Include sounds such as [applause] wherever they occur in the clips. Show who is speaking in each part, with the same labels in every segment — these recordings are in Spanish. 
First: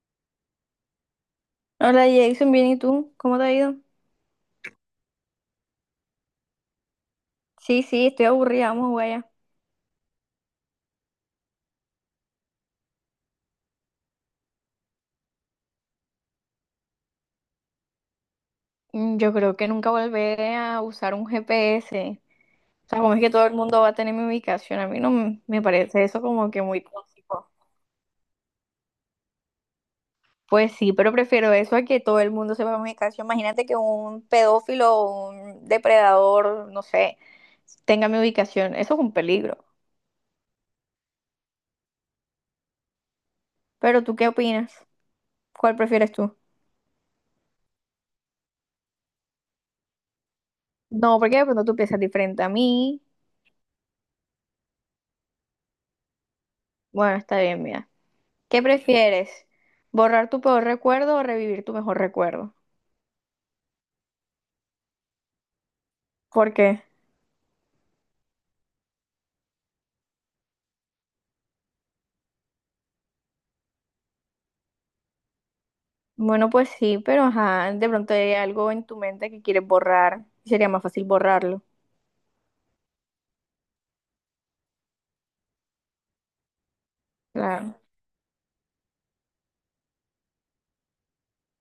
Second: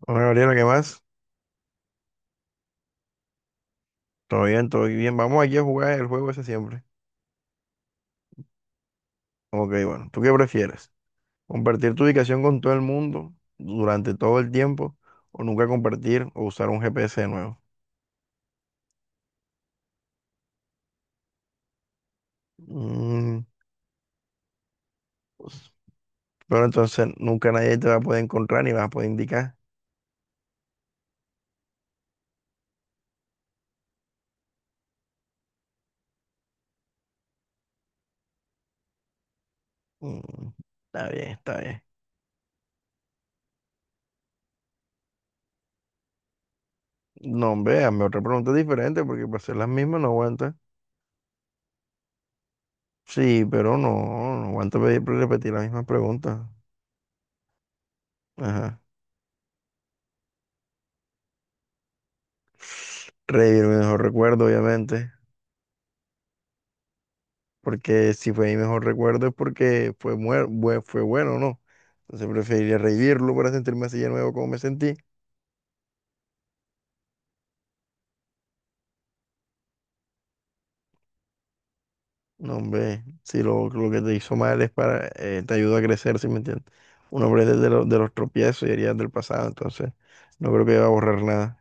Speaker 1: Hola Gabriela, ¿qué más?
Speaker 2: Hola Jason, bien, ¿y tú? ¿Cómo te ha ido?
Speaker 1: Todo bien, todo bien. Vamos aquí a jugar el juego ese siempre.
Speaker 2: Sí, sí, estoy aburrida, vamos a jugar ya.
Speaker 1: Ok, bueno, ¿tú qué prefieres? ¿Compartir tu ubicación con todo el mundo durante todo el tiempo o nunca compartir o usar un GPS de nuevo?
Speaker 2: Yo creo que nunca volveré a usar un GPS. O sea, como es que
Speaker 1: Mm,
Speaker 2: todo el mundo va a tener mi ubicación, a mí no me
Speaker 1: pues,
Speaker 2: parece eso como que
Speaker 1: pero
Speaker 2: muy
Speaker 1: entonces
Speaker 2: tóxico.
Speaker 1: nunca nadie te va a poder encontrar ni vas a poder indicar.
Speaker 2: Pues sí, pero prefiero eso a que todo el mundo sepa mi ubicación. Imagínate que un pedófilo o un depredador, no sé, tenga mi ubicación. Eso es un peligro.
Speaker 1: Mm, está bien, está bien.
Speaker 2: Pero ¿tú qué opinas? ¿Cuál prefieres tú?
Speaker 1: No, hombre, hazme otra pregunta diferente porque para hacer las mismas no aguanta.
Speaker 2: No, porque de pronto tú piensas diferente a mí.
Speaker 1: Sí, pero no, no aguanta repetir las mismas preguntas.
Speaker 2: Bueno, está bien, mira. ¿Qué
Speaker 1: Ajá.
Speaker 2: prefieres? ¿Borrar tu peor recuerdo o revivir tu mejor recuerdo?
Speaker 1: Revivir mi mejor recuerdo, obviamente.
Speaker 2: ¿Por qué?
Speaker 1: Porque si fue mi mejor recuerdo es porque fue, fue bueno, ¿no? Entonces preferiría revivirlo para sentirme así de nuevo como me sentí.
Speaker 2: Bueno, pues sí, pero ajá, de pronto hay algo en tu mente que quieres borrar. Sería más fácil borrarlo.
Speaker 1: No, hombre, si lo, lo que te hizo mal es para, te ayuda a crecer, ¿sí me entiendes? Uno aprende de,
Speaker 2: Claro.
Speaker 1: lo- de los tropiezos y heridas del pasado, entonces no creo que va a borrar nada.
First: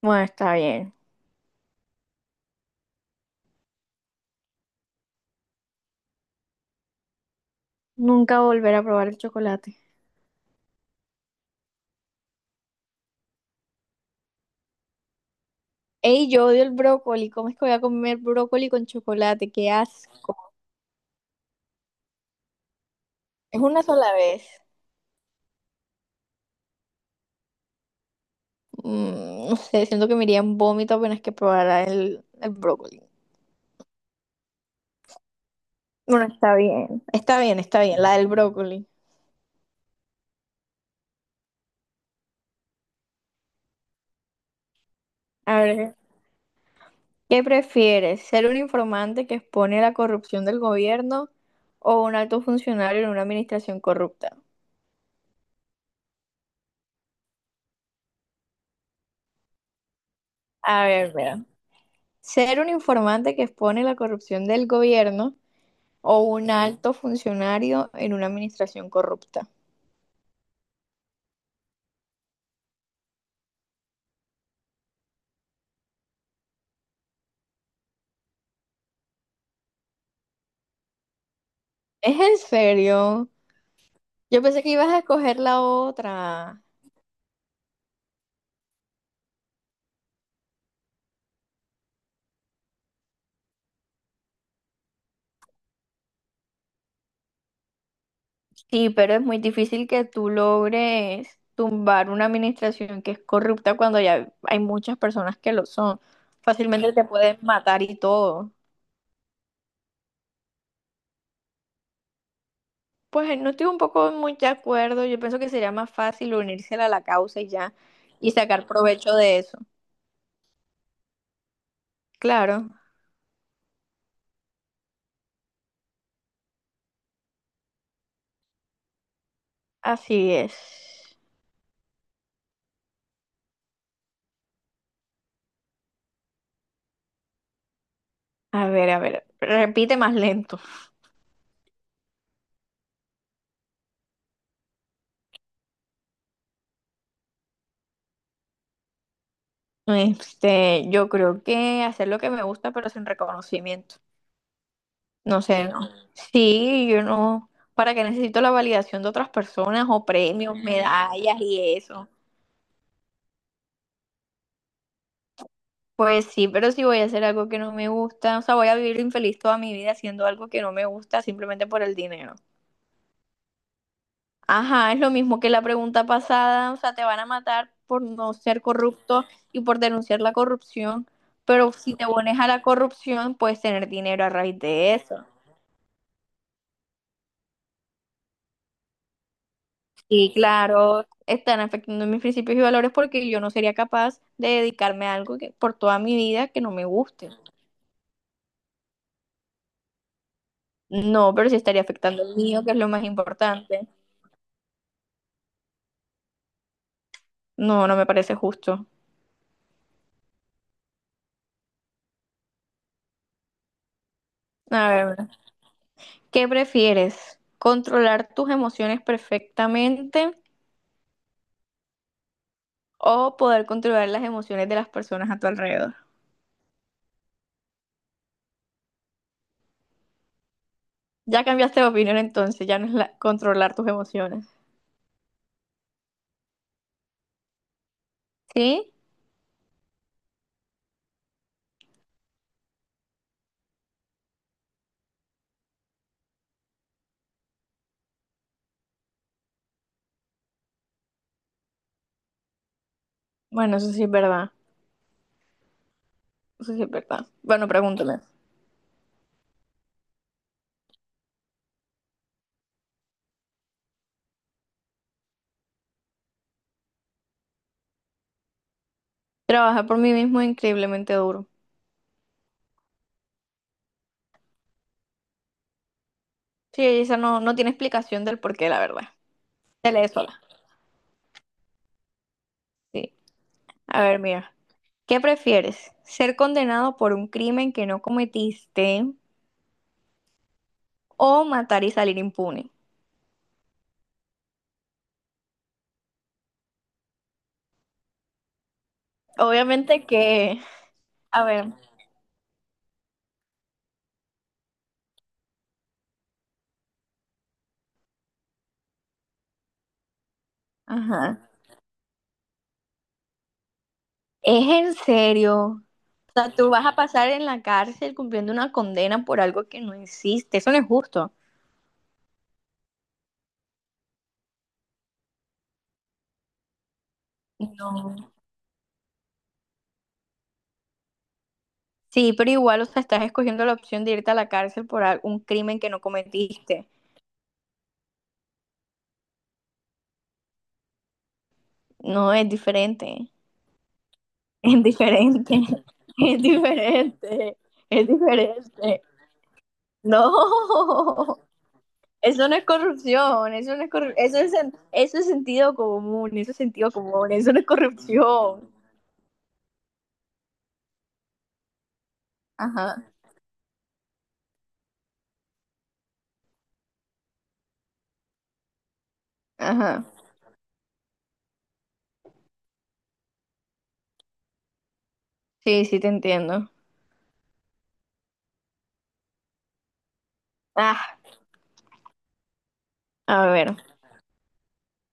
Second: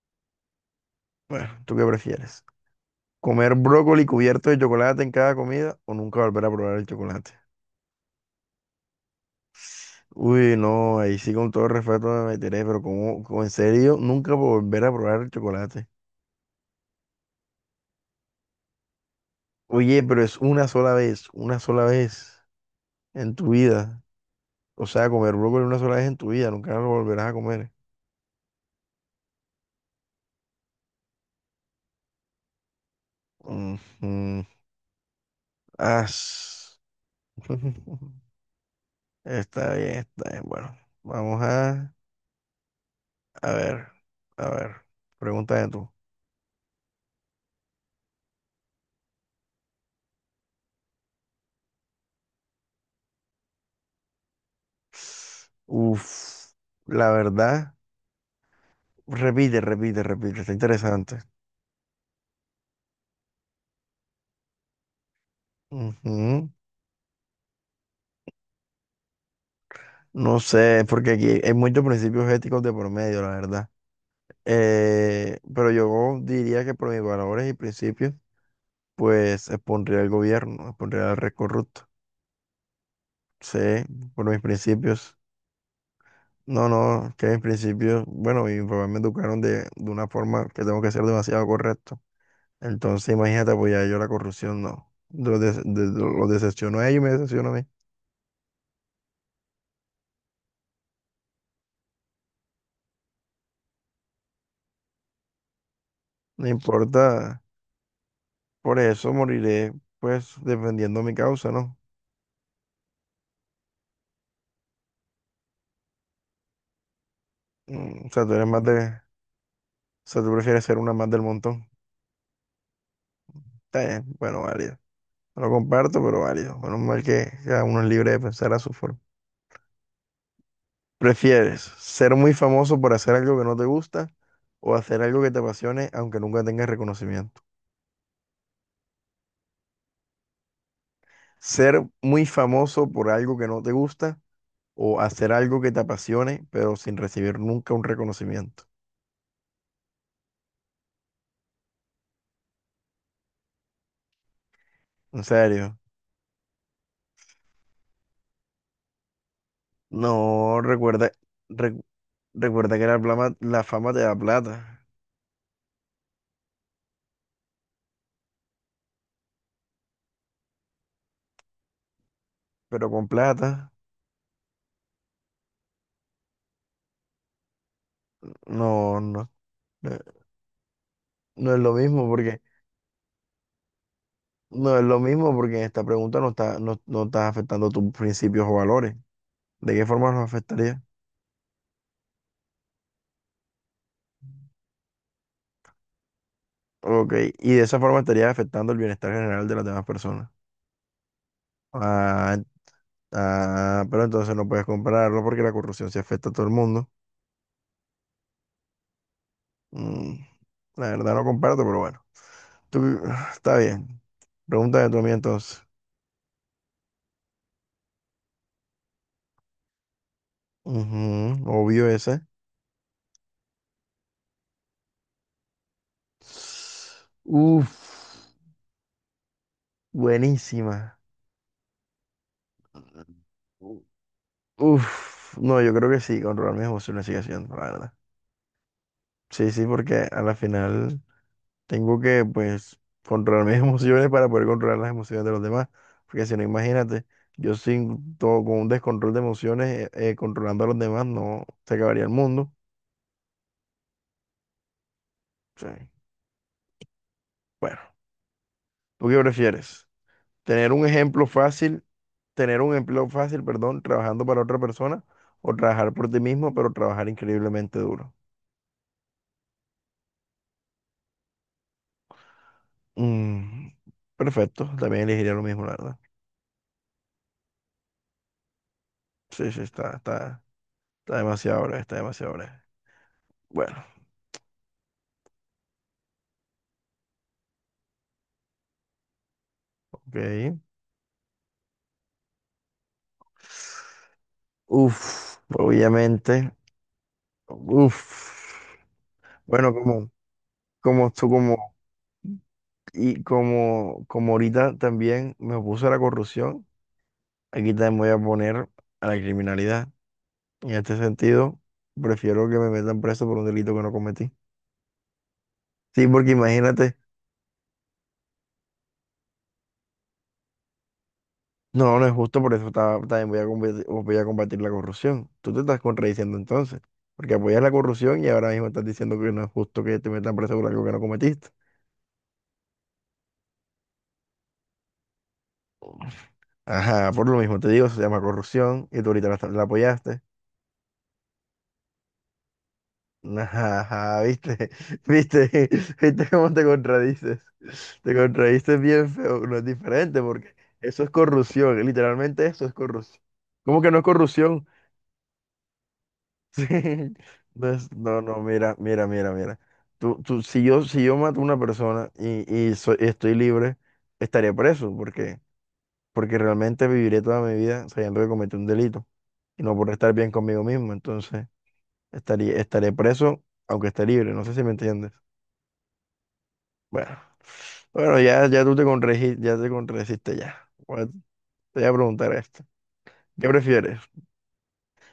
Speaker 2: Bueno, está bien.
Speaker 1: Bueno, ¿tú qué prefieres? ¿Comer brócoli cubierto de chocolate en cada comida o nunca volver a probar el chocolate?
Speaker 2: Nunca volver a probar el chocolate.
Speaker 1: Uy, no, ahí sí con todo respeto me meteré, pero como, en serio, nunca volver a probar el chocolate.
Speaker 2: Ey, yo odio el brócoli. ¿Cómo es que voy a comer brócoli con chocolate? ¡Qué
Speaker 1: Oye, pero es
Speaker 2: asco!
Speaker 1: una sola vez en tu
Speaker 2: Es una
Speaker 1: vida.
Speaker 2: sola vez.
Speaker 1: O sea, comer brócoli una sola vez en tu vida, nunca lo volverás a comer.
Speaker 2: Mm, no sé, siento que me iría en vómito apenas que probara el brócoli.
Speaker 1: Ujú.
Speaker 2: Bueno, está
Speaker 1: As-
Speaker 2: bien. Está bien,
Speaker 1: [laughs]
Speaker 2: está bien, la del brócoli.
Speaker 1: Está bien, está bien. Bueno, a ver, a ver,
Speaker 2: A
Speaker 1: pregúntame tú.
Speaker 2: ver. ¿Qué prefieres? ¿Ser un informante que expone la corrupción del gobierno o un alto funcionario en una administración corrupta?
Speaker 1: Uf, la verdad, repite, repite, repite, está
Speaker 2: A
Speaker 1: interesante.
Speaker 2: ver, mira. ¿Ser un informante que expone la corrupción del gobierno o un
Speaker 1: Ujú.
Speaker 2: alto funcionario en una administración corrupta?
Speaker 1: No sé, porque aquí hay muchos principios éticos de por medio, la verdad. Pero yo diría que por mis valores y principios, pues expondría al gobierno, expondría al rey corrupto.
Speaker 2: ¿Es en serio?
Speaker 1: Sí, por mis
Speaker 2: Yo pensé que ibas a
Speaker 1: principios.
Speaker 2: escoger la otra.
Speaker 1: No, no, que mis principios, bueno, mis papás me educaron de una forma que tengo que ser demasiado correcto. Entonces, imagínate apoyar yo la corrupción, no. Lo decepciono a ellos y me decepciono a mí.
Speaker 2: Sí, pero es muy difícil que tú logres tumbar una administración que es corrupta cuando ya hay muchas personas que lo son.
Speaker 1: No
Speaker 2: Fácilmente te pueden
Speaker 1: importa,
Speaker 2: matar y todo.
Speaker 1: por eso moriré, pues, defendiendo mi causa, ¿no?
Speaker 2: Pues no estoy un poco muy de acuerdo. Yo pienso que sería más fácil unirse a la causa y ya,
Speaker 1: O sea,
Speaker 2: y
Speaker 1: tú eres más
Speaker 2: sacar
Speaker 1: o
Speaker 2: provecho de eso.
Speaker 1: sea, tú prefieres ser una más del montón.
Speaker 2: Claro,
Speaker 1: Está bien, bueno, válido. No lo comparto, pero válido. Menos mal que cada uno es libre de pensar a su forma.
Speaker 2: así es.
Speaker 1: ¿Prefieres ser muy famoso por hacer algo que no te gusta o hacer algo que te apasione aunque nunca tengas reconocimiento?
Speaker 2: A ver, repite más lento.
Speaker 1: ¿Ser muy famoso por algo que no te gusta o hacer algo que te apasione pero sin recibir nunca un reconocimiento?
Speaker 2: Este, yo creo que hacer lo que me gusta, pero sin reconocimiento.
Speaker 1: En
Speaker 2: No sé,
Speaker 1: serio.
Speaker 2: no. Sí, yo no. ¿Para qué necesito la validación de otras personas o premios,
Speaker 1: No, recuerda,
Speaker 2: medallas y
Speaker 1: recu-
Speaker 2: eso?
Speaker 1: recuerda que la fama te da plata,
Speaker 2: Pues sí, pero si voy a hacer algo que no me gusta, o sea, voy a vivir infeliz toda mi vida haciendo algo que no me gusta simplemente por el dinero.
Speaker 1: pero con plata
Speaker 2: Ajá, es lo mismo que la pregunta pasada, o sea, te van a matar por no ser
Speaker 1: no,
Speaker 2: corrupto
Speaker 1: no,
Speaker 2: y por
Speaker 1: no
Speaker 2: denunciar la corrupción,
Speaker 1: no es
Speaker 2: pero
Speaker 1: lo
Speaker 2: si
Speaker 1: mismo.
Speaker 2: te pones a la corrupción, puedes tener dinero a raíz
Speaker 1: No es
Speaker 2: de
Speaker 1: lo
Speaker 2: eso.
Speaker 1: mismo porque en esta pregunta no estás afectando tus principios o valores. ¿De qué forma los
Speaker 2: Y
Speaker 1: afectaría?
Speaker 2: claro, están afectando mis principios y valores porque yo no sería capaz de dedicarme a algo que, por toda mi vida que no me
Speaker 1: Ok,
Speaker 2: guste.
Speaker 1: y de esa forma estarías afectando el bienestar general de las demás personas.
Speaker 2: No, pero sí estaría afectando el
Speaker 1: Ah,
Speaker 2: mío, que es lo más
Speaker 1: ah,
Speaker 2: importante.
Speaker 1: pero entonces no puedes compararlo porque la corrupción se afecta a todo el mundo.
Speaker 2: No, no me parece justo.
Speaker 1: Mm, la verdad no comparto, pero bueno. Tú, [sighs] está bien.
Speaker 2: A
Speaker 1: Pregúntame tú a mí
Speaker 2: ver,
Speaker 1: entonces.
Speaker 2: ¿qué prefieres? ¿Controlar tus emociones perfectamente
Speaker 1: Ujú, obvio ese.
Speaker 2: o poder controlar las emociones de las personas a tu alrededor?
Speaker 1: Uf, buenísima.
Speaker 2: Ya cambiaste de opinión entonces, ya no es controlar tus emociones.
Speaker 1: Uf, no, yo creo que sí, controlar mis emociones sigue siendo, la verdad.
Speaker 2: ¿Sí?
Speaker 1: Sí, sí, porque a la final tengo que, pues, controlar mis [laughs] emociones para poder controlar las emociones de los demás. Porque si no, imagínate, yo sin todo, con un descontrol de emociones, controlando a los demás, no se acabaría el mundo.
Speaker 2: Bueno, eso sí es verdad.
Speaker 1: Sí.
Speaker 2: Eso sí es verdad. Bueno,
Speaker 1: Bueno,
Speaker 2: pregúntame.
Speaker 1: ¿tú qué prefieres? ¿Tener un empleo fácil, perdón, trabajando para otra persona o trabajar por ti mismo, pero trabajar increíblemente duro?
Speaker 2: Trabajar por mí mismo es increíblemente duro.
Speaker 1: Mm, perfecto, también elegiría lo mismo, la verdad.
Speaker 2: Sí, esa no, no tiene explicación del por qué, la verdad.
Speaker 1: Sí, sí,
Speaker 2: Se lee sola.
Speaker 1: está demasiado breve, está demasiado breve.
Speaker 2: Sí.
Speaker 1: Bueno,
Speaker 2: A ver, mira. ¿Qué prefieres? ¿Ser condenado por un crimen que no cometiste
Speaker 1: ok.
Speaker 2: o matar y salir impune?
Speaker 1: Uf, obviamente. Uf. Bueno,
Speaker 2: Obviamente
Speaker 1: como,
Speaker 2: que...
Speaker 1: como tú,
Speaker 2: A ver.
Speaker 1: como, y como, como ahorita también me opuse a la corrupción, aquí también voy a poner a la criminalidad. En este
Speaker 2: Ajá.
Speaker 1: sentido, prefiero que me metan preso por un delito que no cometí.
Speaker 2: ¿Es en serio?
Speaker 1: Sí, porque
Speaker 2: O sea, tú vas a
Speaker 1: imagínate.
Speaker 2: pasar en la cárcel cumpliendo una condena por algo que no existe. Eso no es justo.
Speaker 1: No, no es justo, por eso también voy a combatir la corrupción. Tú te estás contradiciendo entonces, porque apoyas la corrupción y
Speaker 2: No.
Speaker 1: ahora mismo estás diciendo que no es justo que te metan preso por algo que no cometiste.
Speaker 2: Sí, pero igual, o sea, estás escogiendo la opción de irte a la cárcel por un crimen que no cometiste.
Speaker 1: Ajá, por lo mismo te digo, se llama corrupción y tú ahorita la apoyaste.
Speaker 2: No, es diferente.
Speaker 1: [laughs] Ajá, ajá, viste,
Speaker 2: Es
Speaker 1: [laughs] viste,
Speaker 2: diferente. [laughs]
Speaker 1: [laughs] viste
Speaker 2: Es
Speaker 1: cómo te contradices.
Speaker 2: diferente. Es
Speaker 1: Te contradices
Speaker 2: diferente.
Speaker 1: bien feo, no es diferente porque eso es
Speaker 2: No.
Speaker 1: corrupción,
Speaker 2: [laughs]
Speaker 1: literalmente
Speaker 2: Eso no es
Speaker 1: eso es corrupción.
Speaker 2: corrupción. Eso
Speaker 1: ¿Cómo
Speaker 2: no es
Speaker 1: que no es
Speaker 2: corru- Eso es,
Speaker 1: corrupción?
Speaker 2: eso es sentido común. Eso
Speaker 1: [laughs]
Speaker 2: es
Speaker 1: Sí,
Speaker 2: sentido común. Eso no es
Speaker 1: no, no, no,
Speaker 2: corrupción.
Speaker 1: mira, mira, mira, mira. Tú, si yo mato a una persona y
Speaker 2: Ajá.
Speaker 1: estoy libre, estaría preso, porque, porque realmente viviré toda mi vida sabiendo que cometí un delito y no por
Speaker 2: Ajá.
Speaker 1: estar bien conmigo mismo. Entonces, estaré preso aunque esté libre. No sé si me entiendes.
Speaker 2: Sí, sí, te entiendo.
Speaker 1: Bueno, bueno, ya, ya te contradijiste ya. Te
Speaker 2: Ah,
Speaker 1: voy a preguntar esto.
Speaker 2: a
Speaker 1: ¿Qué
Speaker 2: ver.
Speaker 1: prefieres?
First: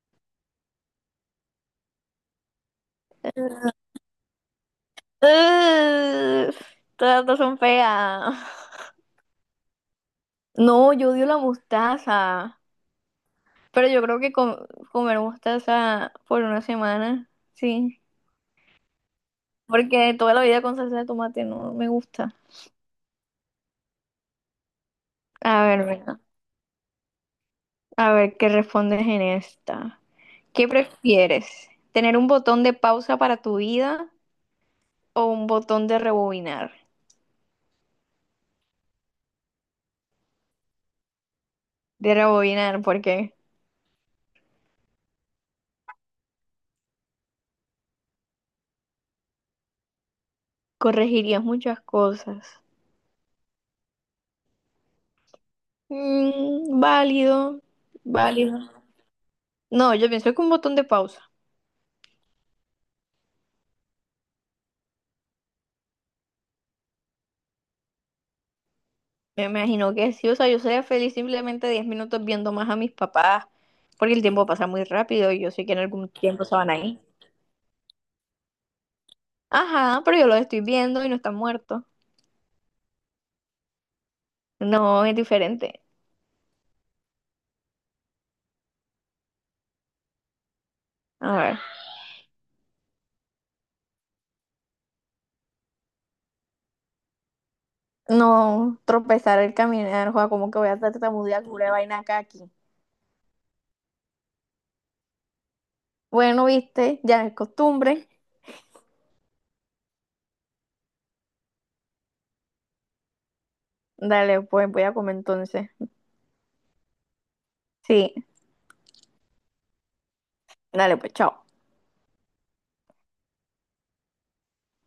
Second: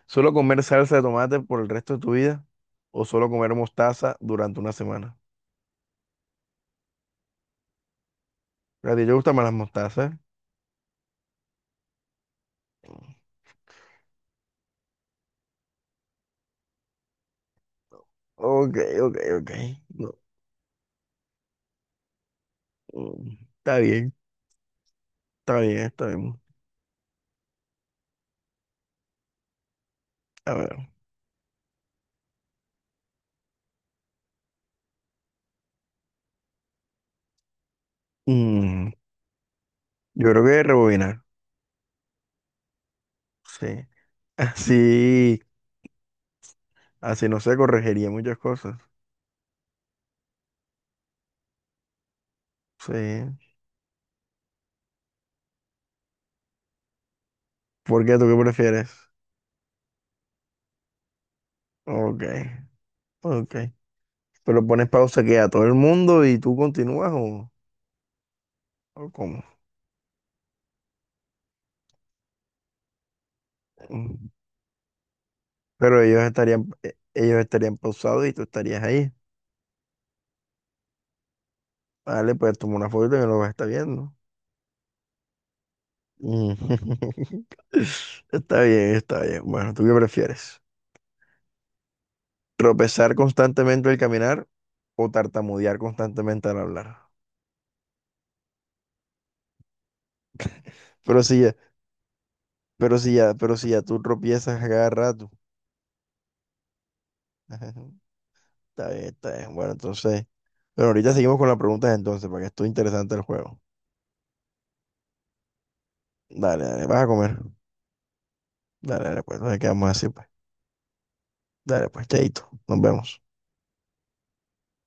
Speaker 1: ¿Solo comer salsa de tomate por el resto de tu vida o solo comer mostaza durante una semana?
Speaker 2: Ugh, todas dos son feas.
Speaker 1: A ti te gustan más las mostazas.
Speaker 2: No, yo odio la mostaza. Pero yo creo que comer mostaza por una semana, sí.
Speaker 1: Ok, ok, ok. No,
Speaker 2: Porque toda la vida con salsa de tomate no me gusta.
Speaker 1: mm, está bien, está
Speaker 2: A
Speaker 1: bien,
Speaker 2: ver,
Speaker 1: está
Speaker 2: venga.
Speaker 1: bien.
Speaker 2: A ver qué respondes en esta.
Speaker 1: A
Speaker 2: ¿Qué
Speaker 1: ver.
Speaker 2: prefieres? ¿Tener un botón de pausa para tu vida o un botón de rebobinar?
Speaker 1: Mm, yo creo que rebobinar.
Speaker 2: De rebobinar, porque
Speaker 1: Sí. [laughs] Así, así no se corregiría muchas cosas.
Speaker 2: corregirías muchas cosas.
Speaker 1: Sí.
Speaker 2: Mm, válido,
Speaker 1: ¿Por qué tú qué
Speaker 2: válido.
Speaker 1: prefieres?
Speaker 2: No, yo pienso que un botón de pausa.
Speaker 1: Ok, ok. Pero pones pausa que a todo el mundo y tú continúas o cómo.
Speaker 2: Me imagino que sí, o sea, yo sería feliz simplemente 10 minutos viendo más a mis papás, porque el
Speaker 1: Mm.
Speaker 2: tiempo pasa muy rápido y yo sé que en
Speaker 1: Pero
Speaker 2: algún
Speaker 1: ellos
Speaker 2: tiempo se
Speaker 1: estarían,
Speaker 2: van a ir.
Speaker 1: ellos estarían pausados y tú estarías ahí.
Speaker 2: Ajá, pero yo los estoy viendo y no están muertos.
Speaker 1: Vale, pues toma una foto y me lo vas a estar viendo.
Speaker 2: No, es diferente.
Speaker 1: Mm. [laughs] Está bien, está bien. Bueno, ¿tú qué prefieres?
Speaker 2: A ver.
Speaker 1: ¿Tropezar constantemente al caminar o tartamudear constantemente al hablar?
Speaker 2: No, tropezar el caminar, joda, como que voy a
Speaker 1: Pero si
Speaker 2: tartamudear
Speaker 1: ya,
Speaker 2: pura vaina acá aquí.
Speaker 1: pero si ya, pero si ya tú tropiezas a cada rato.
Speaker 2: Bueno, viste, ya es
Speaker 1: [laughs] Ajá,
Speaker 2: costumbre.
Speaker 1: está bien, está bien. Bueno, entonces, bueno, ahorita seguimos con las preguntas entonces, para que esto interesante el juego.
Speaker 2: Dale, pues voy a comer entonces.
Speaker 1: Dale, dale, vas a comer.
Speaker 2: Sí,
Speaker 1: Dale, dale, pues, nos quedamos así, pues.
Speaker 2: dale, pues chao.
Speaker 1: Dale, pues, chaito, nos vemos.